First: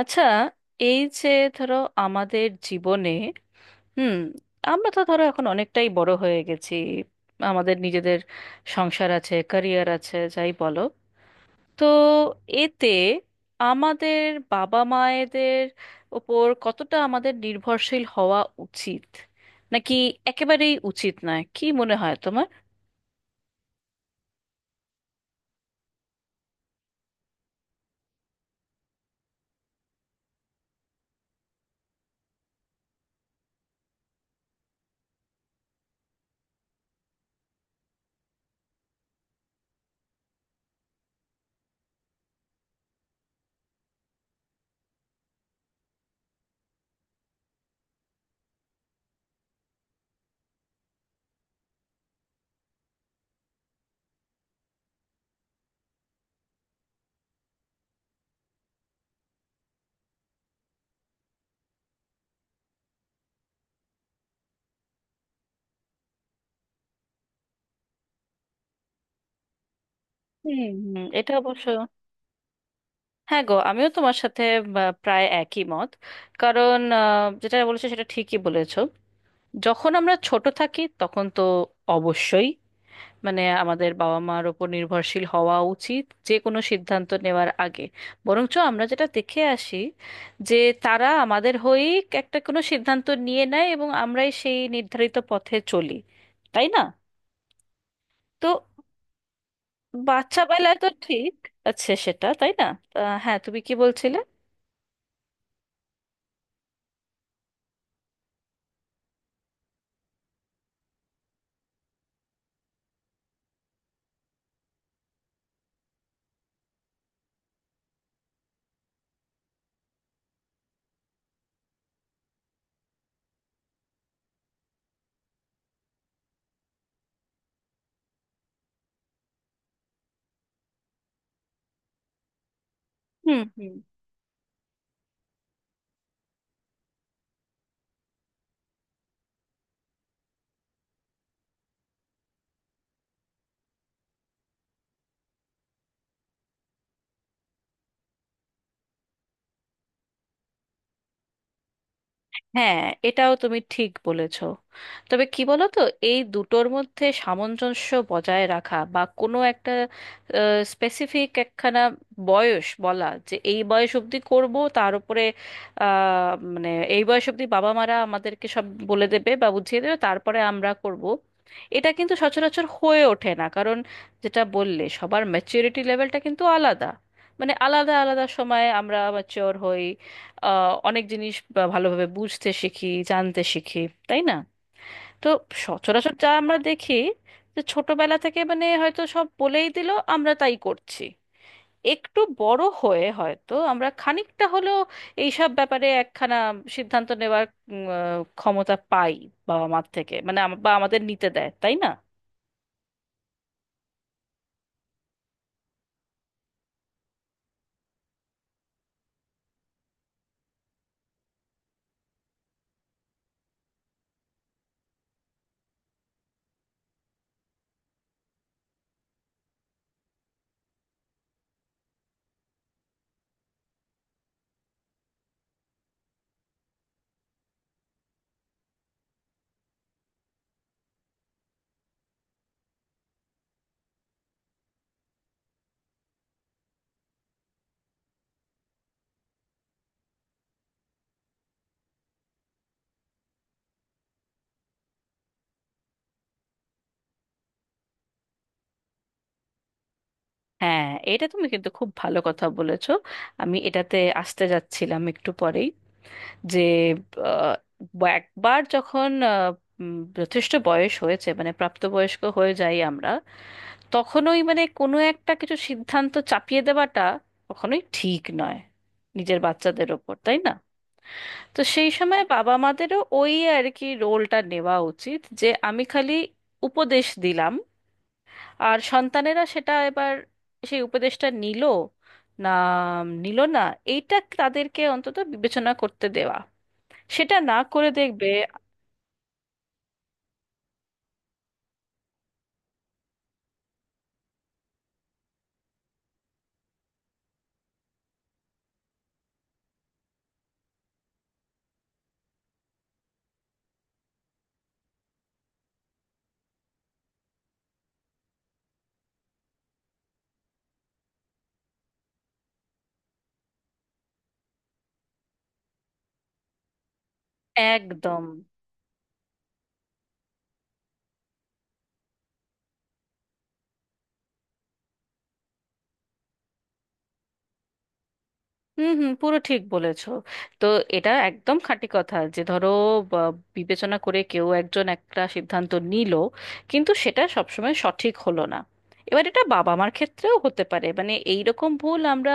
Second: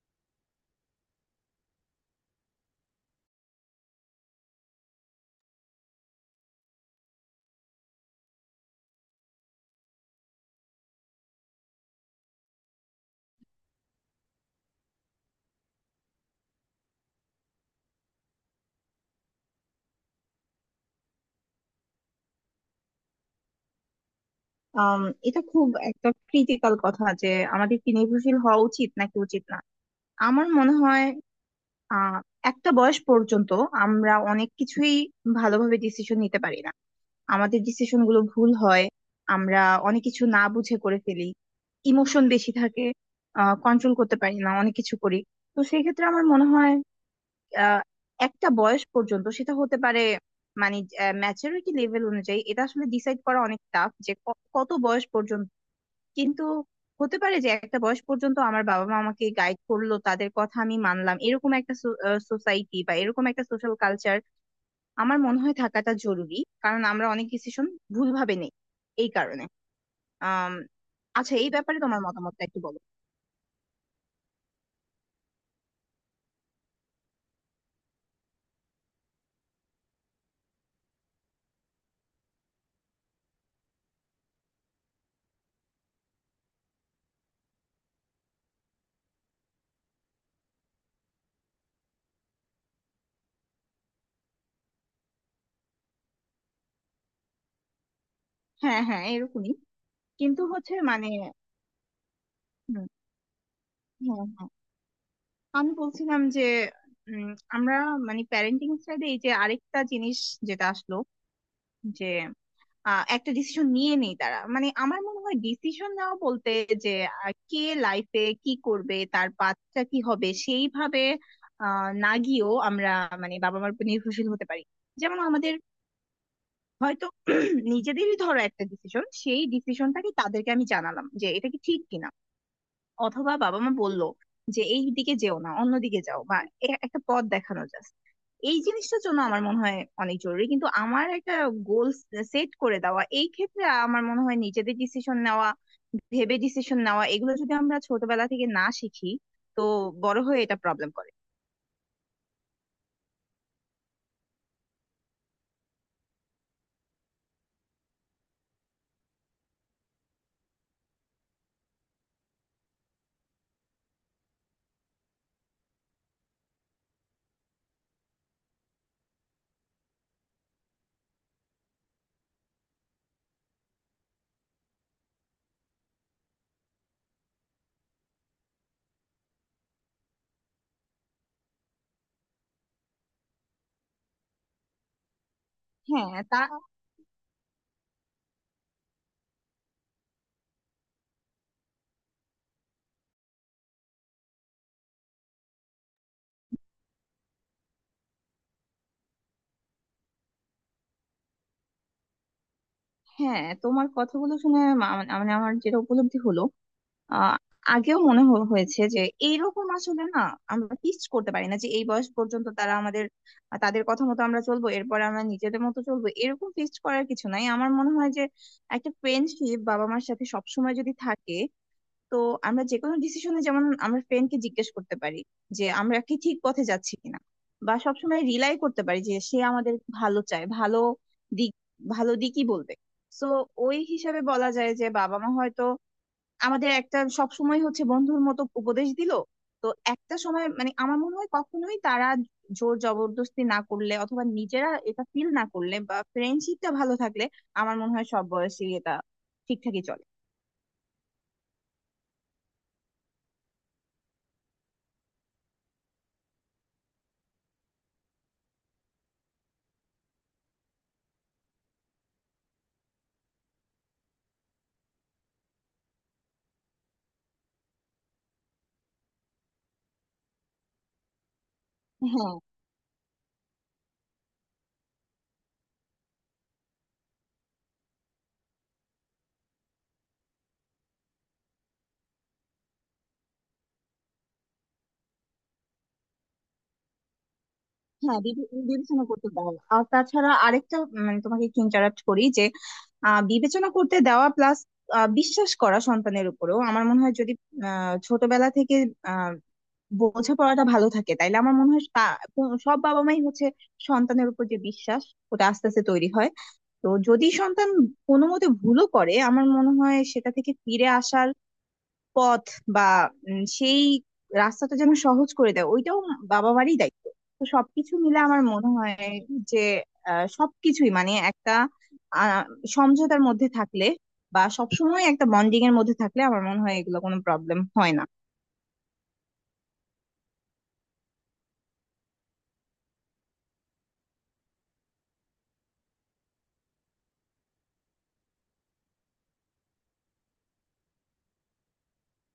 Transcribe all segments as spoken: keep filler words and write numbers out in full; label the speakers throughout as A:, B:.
A: আচ্ছা, এই যে ধরো, আমাদের জীবনে হুম আমরা তো ধরো এখন অনেকটাই বড় হয়ে গেছি। আমাদের নিজেদের সংসার আছে, ক্যারিয়ার আছে, যাই বলো। তো এতে আমাদের বাবা মায়েদের ওপর কতটা আমাদের নির্ভরশীল হওয়া উচিত, নাকি একেবারেই উচিত নয়? কি মনে হয় তোমার?
B: আম, এটা খুব একটা ক্রিটিক্যাল কথা যে আমাদের কি নির্ভরশীল হওয়া উচিত নাকি উচিত না। আমার মনে হয় আহ একটা বয়স পর্যন্ত আমরা অনেক কিছুই ভালোভাবে ডিসিশন নিতে পারি না, আমাদের ডিসিশন গুলো ভুল হয়, আমরা অনেক কিছু না বুঝে করে ফেলি, ইমোশন বেশি থাকে, কন্ট্রোল করতে পারি না, অনেক কিছু করি। তো সেই ক্ষেত্রে আমার মনে হয় আহ, একটা বয়স পর্যন্ত সেটা হতে পারে। মানে ম্যাচুরিটি লেভেল অনুযায়ী এটা আসলে ডিসাইড করা অনেক টাফ যে ক- কত বয়স পর্যন্ত। কিন্তু হতে পারে যে একটা বয়স পর্যন্ত আমার বাবা মা আমাকে গাইড করলো, তাদের কথা আমি মানলাম, এরকম একটা সোসাইটি বা এরকম একটা সোশ্যাল কালচার আমার মনে হয় থাকাটা জরুরি, কারণ আমরা অনেক ডিসিশন ভুলভাবে নেই এই কারণে আম,
A: হুম, হুম, এটা
B: আচ্ছা এই
A: অবশ্য।
B: ব্যাপারে তোমার মতামতটা একটু বলো।
A: হ্যাঁ গো, আমিও তোমার সাথে আহ, প্রায় একই মত। কারণ আহ, যেটা বলেছো সেটা ঠিকই বলেছো। যখন আমরা ছোট থাকি তখন তো অবশ্যই, মানে আমাদের বাবা মার ওপর নির্ভরশীল হওয়া উচিত যে কোনো সিদ্ধান্ত নেওয়ার আগে। বরঞ্চ আমরা যেটা দেখে আসি, যে তারা আমাদের হয়েই একটা কোনো সিদ্ধান্ত নিয়ে নেয় এবং আমরাই সেই নির্ধারিত পথে চলি, তাই না? তো
B: হ্যাঁ হ্যাঁ এরকমই।
A: বাচ্চা
B: কিন্তু হচ্ছে
A: বেলায় তো
B: মানে।
A: ঠিক আছে সেটা, তাই না?
B: হুম।
A: তা, হ্যাঁ, তুমি কি বলছিলে?
B: হ্যাঁ হ্যাঁ, আমি বলছিলাম যে উম, আমরা মানে প্যারেন্টিং সাইডে এই যে আরেকটা জিনিস যেটা আসলো, যে আহ, একটা ডিসিশন নিয়ে নেই তারা। মানে আমার মনে হয় ডিসিশন নেওয়া বলতে যে আহ, কে লাইফে কি করবে, তার বাচ্চা কি হবে, সেইভাবে আহ, না গিয়েও আমরা মানে বাবা মার উপর নির্ভরশীল হতে পারি। যেমন আমাদের হয়তো নিজেদেরই ধরো একটা ডিসিশন, সেই ডিসিশনটাকে তাদেরকে আমি জানালাম যে এটা কি ঠিক কিনা, অথবা
A: হুম।
B: বাবা মা
A: হুম।
B: বললো যে এই দিকে যেও না অন্যদিকে যাও, বা এ- একটা পথ দেখানো জাস্ট, এই জিনিসটার জন্য আমার মনে হয় অনেক জরুরি। কিন্তু আমার একটা গোল সেট করে দেওয়া এই ক্ষেত্রে আমার মনে হয় নিজেদের ডিসিশন নেওয়া, ভেবে ডিসিশন নেওয়া, এগুলো যদি আমরা ছোটবেলা থেকে না শিখি তো বড় হয়ে এটা প্রবলেম করে।
A: হ্যাঁ, এটাও তুমি ঠিক বলেছ। তবে কি বলো তো, এই দুটোর মধ্যে সামঞ্জস্য বজায় রাখা বা কোনো একটা স্পেসিফিক একখানা বয়স বলা যে এই বয়স অবধি করব, তার উপরে আহ, মানে এই বয়স অবধি বাবা মারা আমাদেরকে সব বলে দেবে বা বুঝিয়ে দেবে তারপরে আমরা করব, এটা কিন্তু সচরাচর হয়ে ওঠে না। কারণ যেটা বললে, সবার ম্যাচুরিটি লেভেলটা কিন্তু আলাদা। মানে আলাদা আলাদা সময়ে আমরা ম্যাচিওর হই, আহ, অনেক জিনিস বা ভালোভাবে বুঝতে শিখি জানতে শিখি, তাই না? তো সচরাচর
B: হ্যাঁ
A: যা
B: তা।
A: আমরা দেখি, যে ছোটবেলা থেকে মানে হয়তো সব বলেই দিল, আমরা তাই করছি। একটু বড় হয়ে হয়তো আমরা খানিকটা হলেও এইসব ব্যাপারে একখানা সিদ্ধান্ত নেওয়ার উম, আহ, ক্ষমতা পাই বাবা মার থেকে, মানে আম- বা আমাদের নিতে দেয়, তাই না?
B: হ্যাঁ তোমার কথাগুলো শুনে মা- মানে মানে আমার যেটা উপলব্ধি হলো, আহ আগেও মনে হ- হয়েছে যে এইরকম আসলে না। আমরা ফিক্স করতে পারি না যে এই বয়স পর্যন্ত তারা আমাদের, তাদের কথা মতো আমরা চলবো, এরপর আমরা নিজেদের মতো চলবো, এরকম ফিক্স করার কিছু নাই। আমার মনে হয় যে একটা ফ্রেন্ডশিপ বাবা মার সাথে সবসময় যদি থাকে তো আমরা যে কোনো ডিসিশনে যেমন আমরা ফ্রেন্ডকে জিজ্ঞেস করতে পারি যে আমরা কি ঠিক পথে যাচ্ছি কিনা, বা সবসময় রিলাই করতে পারি যে সে আমাদের ভালো চায়, ভালো দিক, ভালো দিকই বলবে। তো ওই হিসাবে বলা যায় যে বাবা মা হয়তো আমাদের একটা সবসময় হচ্ছে বন্ধুর মতো উপদেশ দিল। তো একটা সময় মানে আমার মনে হয় কখনোই তারা জোর জবরদস্তি না করলে, অথবা নিজেরা এটা ফিল না করলে, বা ফ্রেন্ডশিপটা ভালো থাকলে আমার মনে হয় সব বয়সে এটা ঠিকঠাকই চলে।
A: হ্যাঁ, এটা তুমি কিন্তু খুব ভালো কথা বলেছো। আমি এটাতে আসতে যাচ্ছিলাম একটু পরেই, যে আহ, বা- একবার যখন আহ, উম, যথেষ্ট বয়স হয়েছে, মানে প্রাপ্তবয়স্ক হয়ে যাই আমরা, তখনই মানে কোনো একটা কিছু সিদ্ধান্ত চাপিয়ে দেওয়াটা কখনোই ঠিক নয় নিজের বাচ্চাদের ওপর, তাই না? তো সেই সময়
B: হ্যাঁ
A: বাবা মাদেরও ওই আর কি রোলটা নেওয়া উচিত, যে আমি খালি উপদেশ দিলাম, আর সন্তানেরা সেটা এবার সেই উপদেশটা নিল, না নিল না, এইটা তাদেরকে অন্তত বিবেচনা করতে দেওয়া, সেটা না করে
B: হ্যাঁ
A: দেখবে।
B: বিবে- বিবেচনা করতে দাও। আর তাছাড়া আরেকটা, মানে তোমাকে একটু ইন্টারাপ্ট করি যে আহ, বিবেচনা করতে দেওয়া প্লাস বিশ্বাস করা সন্তানের উপরেও আমার মনে হয়, যদি আহ, ছোটবেলা থেকে বোঝাপড়াটা ভালো থাকে তাইলে আমার মনে হয় তা- কো- সব বাবা মাই হচ্ছে, সন্তানের উপর যে বিশ্বাস ওটা আস্তে আস্তে তৈরি হয়। তো যদি সন্তান কোনো মতে ভুলও করে আমার মনে হয় সেটা থেকে ফিরে আসার পথ বা উম, সেই রাস্তাটা যেন সহজ করে দেয়, ওইটাও বাবা মারই দায়িত্ব। তো সবকিছু মিলে
A: একদম।
B: আমার মনে হয় যে আহ, সবকিছুই মানে একটা আহ, সমঝোতার মধ্যে থাকলে, বা সবসময় একটা বন্ডিং এর মধ্যে থাকলে আমার মনে হয় এগুলো কোনো প্রবলেম হয় না।
A: হুম, হুম, পুরো ঠিক বলেছো। তো এটা একদম খাঁটি কথা, যে ধরো বা, বিবেচনা করে কেউ একজন একটা সিদ্ধান্ত নিল কিন্তু সেটা সবসময় সঠিক হলো না। এবার এটা বাবা মার ক্ষেত্রেও হতে পারে, মানে এই রকম ভুল আমরা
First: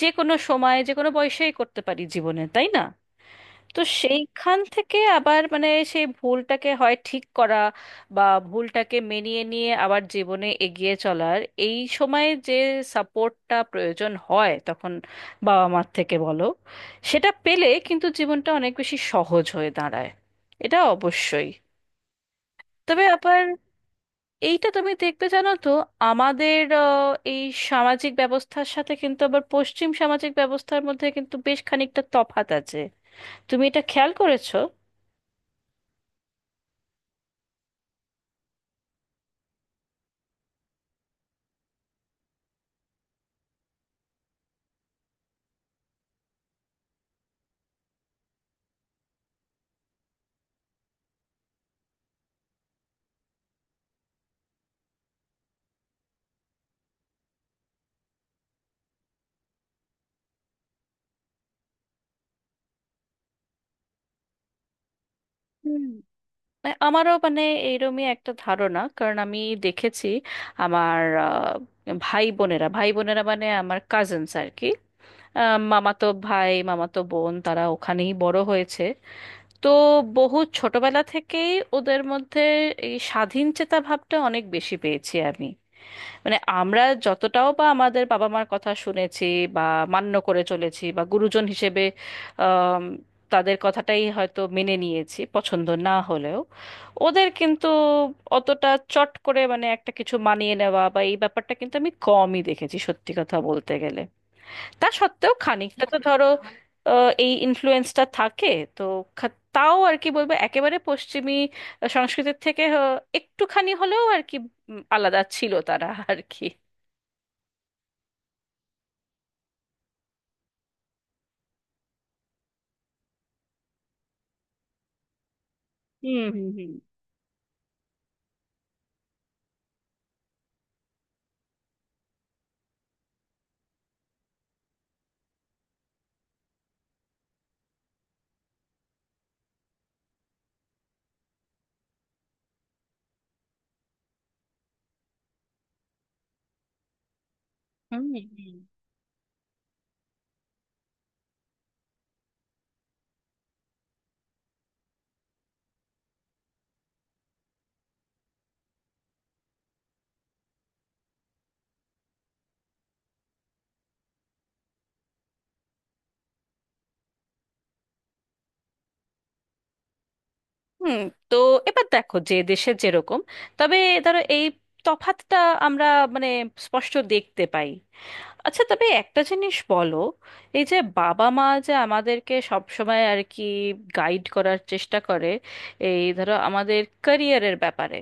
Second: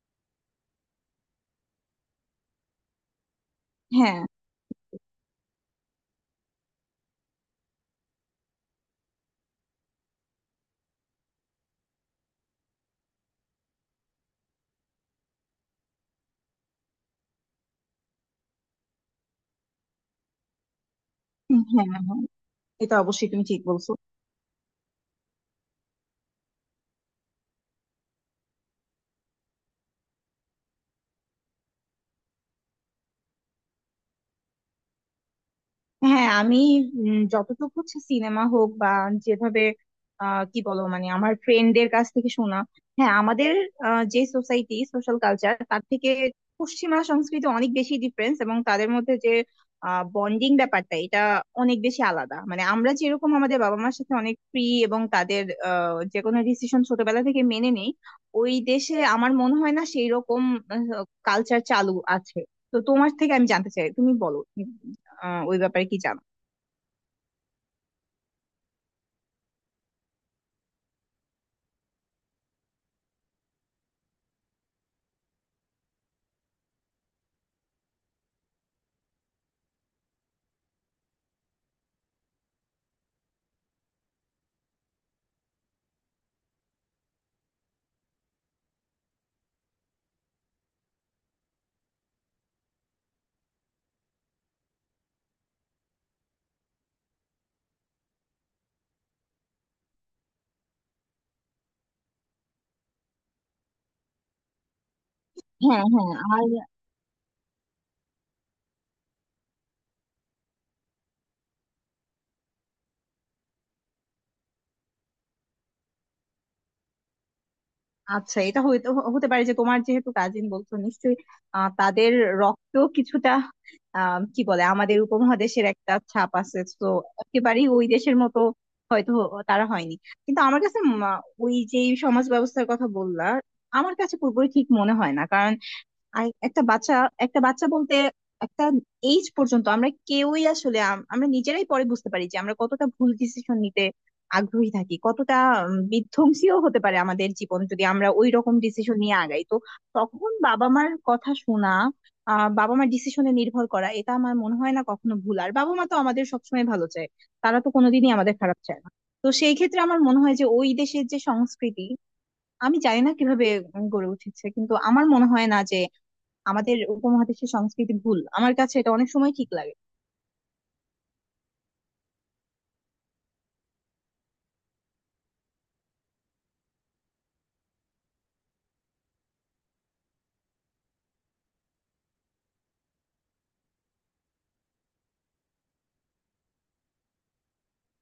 A: যে কোনো সময় যে কোনো বয়সেই করতে পারি জীবনে, তাই না? তো
B: হ্যাঁ
A: সেইখান থেকে আবার মানে সেই ভুলটাকে হয় ঠিক করা, বা ভুলটাকে মেনিয়ে নিয়ে আবার জীবনে এগিয়ে চলার এই সময় যে সাপোর্টটা প্রয়োজন হয়, তখন বাবা মার থেকে বলো, সেটা পেলে কিন্তু জীবনটা অনেক বেশি সহজ হয়ে দাঁড়ায়। এটা অবশ্যই।
B: হ্যাঁ। হ্যাঁ এটা
A: তবে
B: অবশ্যই
A: আবার
B: তুমি ঠিক বলছো।
A: এইটা তুমি দেখবে, জানো তো, আমাদের আহ, এই সামাজিক ব্যবস্থার সাথে কিন্তু আবার পশ্চিম সামাজিক ব্যবস্থার মধ্যে কিন্তু বেশ খানিকটা তফাত আছে। তুমি এটা খেয়াল করেছো?
B: হ্যাঁ আমি উম, যতটুকু হচ্ছে সিনেমা হোক বা যেভাবে, আহ, কি বলো মানে আমার ফ্রেন্ডদের কাছ থেকে শোনা, হ্যাঁ আমাদের আহ, যে সোসাইটি সোশ্যাল কালচার তার থেকে পশ্চিমা সংস্কৃতি অনেক বেশি ডিফারেন্স, এবং তাদের মধ্যে যে বন্ডিং ব্যাপারটা এটা অনেক বেশি আলাদা। মানে আমরা যেরকম আমাদের বাবা মার সাথে অনেক ফ্রি এবং তাদের আহ, যে কোনো ডিসিশন ছোটবেলা থেকে মেনে নেই, ওই দেশে আমার মনে হয় না সেই রকম কালচার চালু আছে। তো তোমার থেকে আমি জানতে চাই, তুমি বলো আহ ওই
A: হুম।
B: ব্যাপারে কি জানো।
A: মানে আমারও মানে এইরমই একটা ধারণা, কারণ আমি দেখেছি আমার আহ, ভাই বোনেরা ভাই বোনেরা মানে আমার কাজিনস আর কি, আহ, মামাতো ভাই মামাতো বোন, তারা ওখানেই বড় হয়েছে। তো বহু ছোটবেলা থেকেই ওদের মধ্যে এই স্বাধীন চেতা ভাবটা অনেক বেশি পেয়েছি আমি। মানে আমরা যতটাও বা আমাদের বাবা মার কথা শুনেছি বা মান্য করে চলেছি, বা গুরুজন হিসেবে আম, তাদের কথাটাই হয়তো মেনে নিয়েছি পছন্দ না হলেও, ওদের কিন্তু অতটা চট করে মানে একটা কিছু মানিয়ে নেওয়া বা এই ব্যাপারটা কিন্তু আমি কমই দেখেছি, সত্যি কথা বলতে গেলে। তা সত্ত্বেও খানিকটা
B: হ্যাঁ
A: তো
B: হ্যাঁ।
A: ধরো
B: আর
A: আহ, এই ইনফ্লুয়েন্সটা থাকে। তো খা- তাও আর কি বলবো, একেবারে পশ্চিমী সংস্কৃতির থেকে আহ, একটুখানি হলেও আর কি উম, আলাদা ছিল তারা আর কি।
B: আচ্ছা এটা হইতে হতে পারে যে তোমার যেহেতু কাজিন বলছো, নিশ্চয়ই আহ, তাদের রক্ত কিছুটা, আহ, কি বলে, আমাদের উপমহাদেশের একটা
A: হুম,
B: ছাপ
A: হুম,
B: আছে
A: হুম,
B: তো। একেবারেই ওই দেশের মতো হয়তো তারা হয়নি। কিন্তু আমার কাছে উম, আহ, ওই যে সমাজ ব্যবস্থার কথা বললা, আমার কাছে পুরোপুরি ঠিক মনে হয় না। কারণ আর একটা বাচ্চা, একটা বাচ্চা বলতে একটা এইজ পর্যন্ত আমরা কেউই আসলে, আম- আমরা নিজেরাই পরে বুঝতে পারি যে আমরা কতটা ভুল ডিসিশন নিতে আগ্রহী থাকি, কতটা উম, বিধ্বংসীও হতে পারে আমাদের জীবন, যদি
A: হুম,
B: আমরা ওই
A: হুম,
B: রকম ডিসিশন নিয়ে আগাই তো। তখন বাবা মার কথা শোনা, আহ বাবা মার ডিসিশনে নির্ভর করা, এটা আমার মনে হয় না কখনো ভুল। আর বাবা মা তো আমাদের সবসময় ভালো চায়, তারা তো কোনোদিনই আমাদের খারাপ চায় না। তো সেই ক্ষেত্রে আমার মনে হয় যে ওই দেশের যে সংস্কৃতি, আমি জানি না কিভাবে উম, গড়ে উঠেছে, কিন্তু আমার মনে হয় না যে আমাদের উপমহাদেশের সংস্কৃতি ভুল। আমার কাছে এটা অনেক সময় ঠিক লাগে।
A: হুম। তো এবার দেখো যে দেশে যেরকম, তবে ধরো এই তফাতটা আমরা মানে স্পষ্ট দেখতে পাই। আচ্ছা, তবে একটা জিনিস বলো, এই যে বাবা মা যে আমাদেরকে সব সময় আর কি গাইড করার চেষ্টা করে, এই ধরো আমাদের ক্যারিয়ারের ব্যাপারে,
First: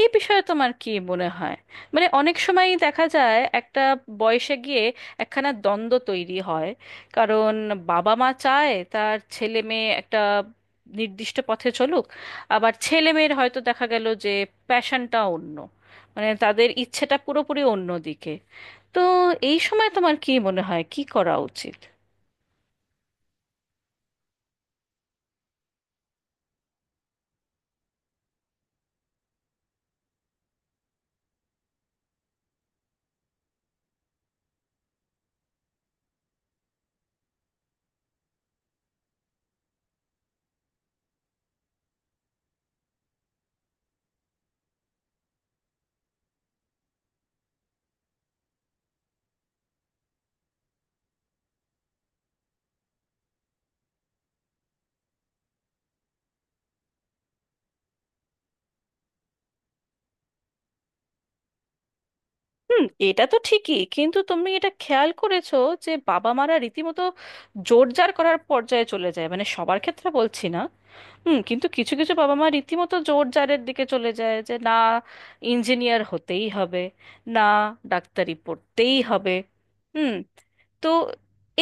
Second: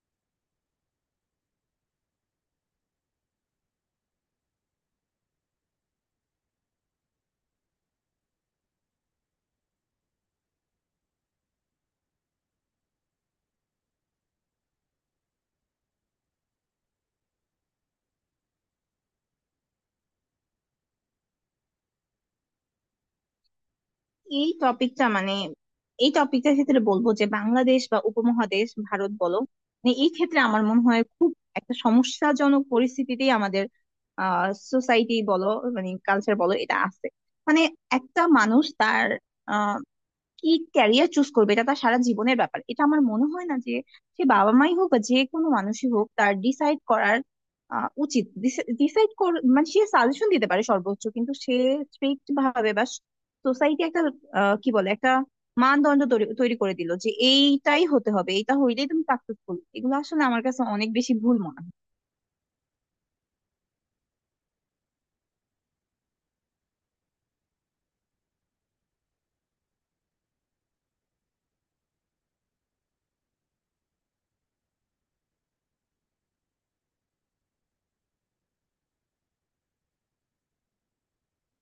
A: এই বিষয়ে তোমার কি মনে হয়? মানে অনেক সময়ই দেখা যায় একটা বয়সে গিয়ে একখানা দ্বন্দ্ব তৈরি হয়, কারণ বাবা মা চায় তার ছেলে মেয়ে একটা নির্দিষ্ট পথে চলুক, আবার ছেলে মেয়ের হয়তো দেখা গেল যে প্যাশনটা অন্য, মানে তাদের ইচ্ছেটা পুরোপুরি অন্য দিকে। তো এই সময় তোমার কি মনে হয় কি করা উচিত?
B: এই টপিকটা মানে এই টপিকটার ক্ষেত্রে বলবো যে বাংলাদেশ বা উপমহাদেশ ভারত বলো, মানে এই ক্ষেত্রে আমার মনে হয় খুব একটা সমস্যাজনক পরিস্থিতিতেই আমাদের আহ সোসাইটি বলো, মানে কালচার বলো, এটা আছে। মানে একটা মানুষ তার কি ক্যারিয়ার চুজ করবে এটা তার সারা জীবনের ব্যাপার। এটা আমার মনে হয় না যে সে বাবা মাই হোক বা যে কোনো মানুষই হোক তার ডিসাইড করার আহ, উচিত। ডিসাইড কর মানে সে সাজেশন দিতে পারে সর্বোচ্চ, কিন্তু সে স্ট্রিক্ট ভাবে বা সোসাইটি একটা আহ, কি বলে একটা মানদণ্ড তৈরি তৈরি করে দিল যে এইটাই হতে হবে, এটা হইলেই তুমি সাকসেসফুল, এগুলো আসলে আমার কাছে অনেক বেশি ভুল মনে হয়।
A: হুম, এটা তো ঠিকই, কিন্তু তুমি এটা খেয়াল করেছো যে বাবা মারা রীতিমতো জোর জার করার পর্যায়ে চলে যায়, মানে সবার ক্ষেত্রে বলছি না। হুম, কিন্তু কিছু কিছু বাবা মা রীতিমতো জোর জারের দিকে চলে যায় যে না, ইঞ্জিনিয়ার হতেই হবে, না, ডাক্তারি পড়তেই হবে। হুম। তো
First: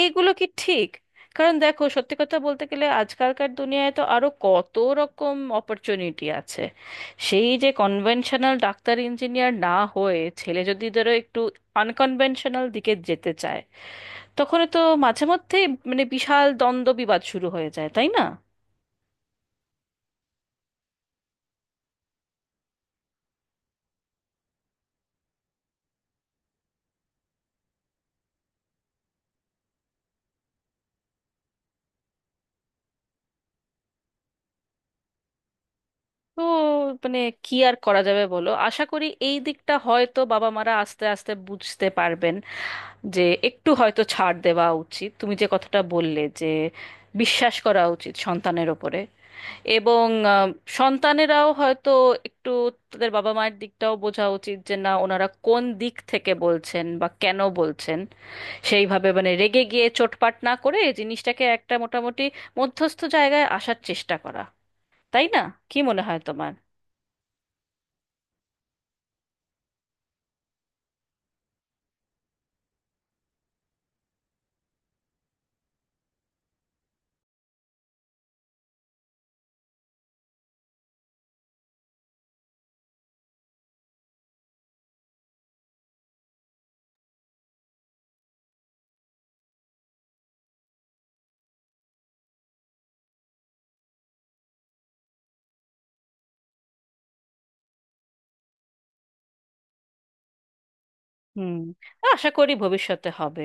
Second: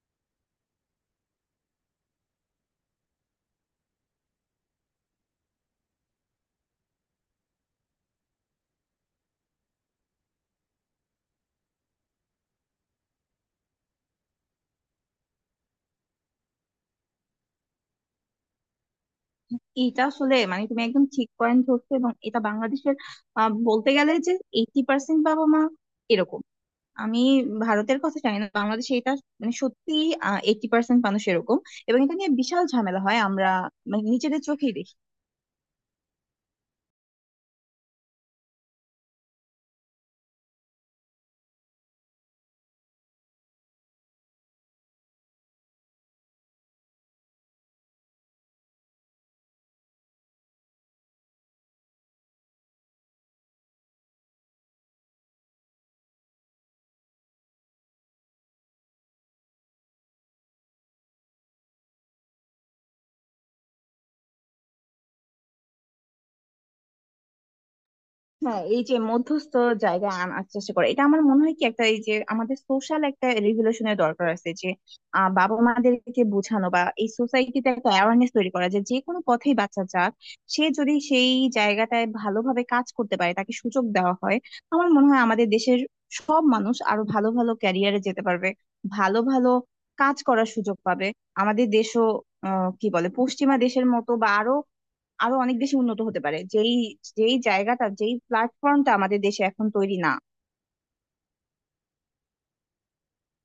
A: এইগুলো কি ঠিক? কারণ দেখো, সত্যি কথা বলতে গেলে আজকালকার দুনিয়ায় তো আরো কত রকম অপরচুনিটি আছে। সেই যে কনভেনশনাল ডাক্তার ইঞ্জিনিয়ার না হয়ে ছেলে যদি ধরো একটু আনকনভেনশনাল দিকে যেতে চায়, তখন তো মাঝে মধ্যেই মানে বিশাল দ্বন্দ্ব বিবাদ শুরু হয়ে যায়, তাই না?
B: এটা আসলে মানে তুমি একদম ঠিক পয়েন্ট ধরছো। এবং এটা বাংলাদেশের আহ, বলতে গেলে যে এইটি পার্সেন্ট বাবা মা এরকম। আমি ভারতের কথা জানি না, বাংলাদেশে এটা মানে সত্যি এইটি পার্সেন্ট মানুষ এরকম। এবং এটা নিয়ে বিশাল ঝামেলা হয়, আমরা মানে নিজেদের চোখেই দেখি।
A: তো মানে কি আর করা যাবে বলো, আশা করি এই দিকটা হয়তো বাবা মারা আস্তে আস্তে বুঝতে পারবেন, যে একটু হয়তো ছাড় দেওয়া উচিত। তুমি যে কথাটা বললে যে বিশ্বাস করা উচিত সন্তানের ওপরে, এবং আহ, সন্তানেরাও হয়তো একটু তাদের বাবা মায়ের দিকটাও বোঝা উচিত, যে না, ওনারা কোন দিক থেকে বলছেন বা কেন বলছেন, সেইভাবে মানে রেগে গিয়ে চোটপাট না করে জিনিসটাকে একটা মোটামুটি মধ্যস্থ জায়গায় আসার চেষ্টা করা, তাই না? কি মনে হয় তোমার?
B: হ্যাঁ এই যে মধ্যস্থ জায়গায় আনার চেষ্টা করে, এটা আমার মনে হয় কি, একটা এই যে আমাদের সোশ্যাল একটা রেভলিউশনের দরকার আছে যে আহ, বাবা মাদেরকে বোঝানো বা এই সোসাইটিতে একটা অ্যাওয়ারনেস তৈরি করা যে যে কোনো পথেই বাচ্চা যাক, সে যদি সেই জায়গাটায় ভালোভাবে কাজ করতে পারে, তাকে সুযোগ দেওয়া হয়, আমার মনে হয় আমাদের দেশের সব মানুষ আরো ভালো ভালো ক্যারিয়ারে যেতে পারবে, ভালো ভালো কাজ করার সুযোগ পাবে। আমাদের দেশও আহ, কি বলে পশ্চিমা দেশের মতো, বা আরো আরো অনেক বেশি উন্নত হতে পারে, যেই যেই জায়গাটা, যেই প্ল্যাটফর্মটা আমাদের দেশে এখন তৈরি না।
A: হুম। আশা করি ভবিষ্যতে হবে।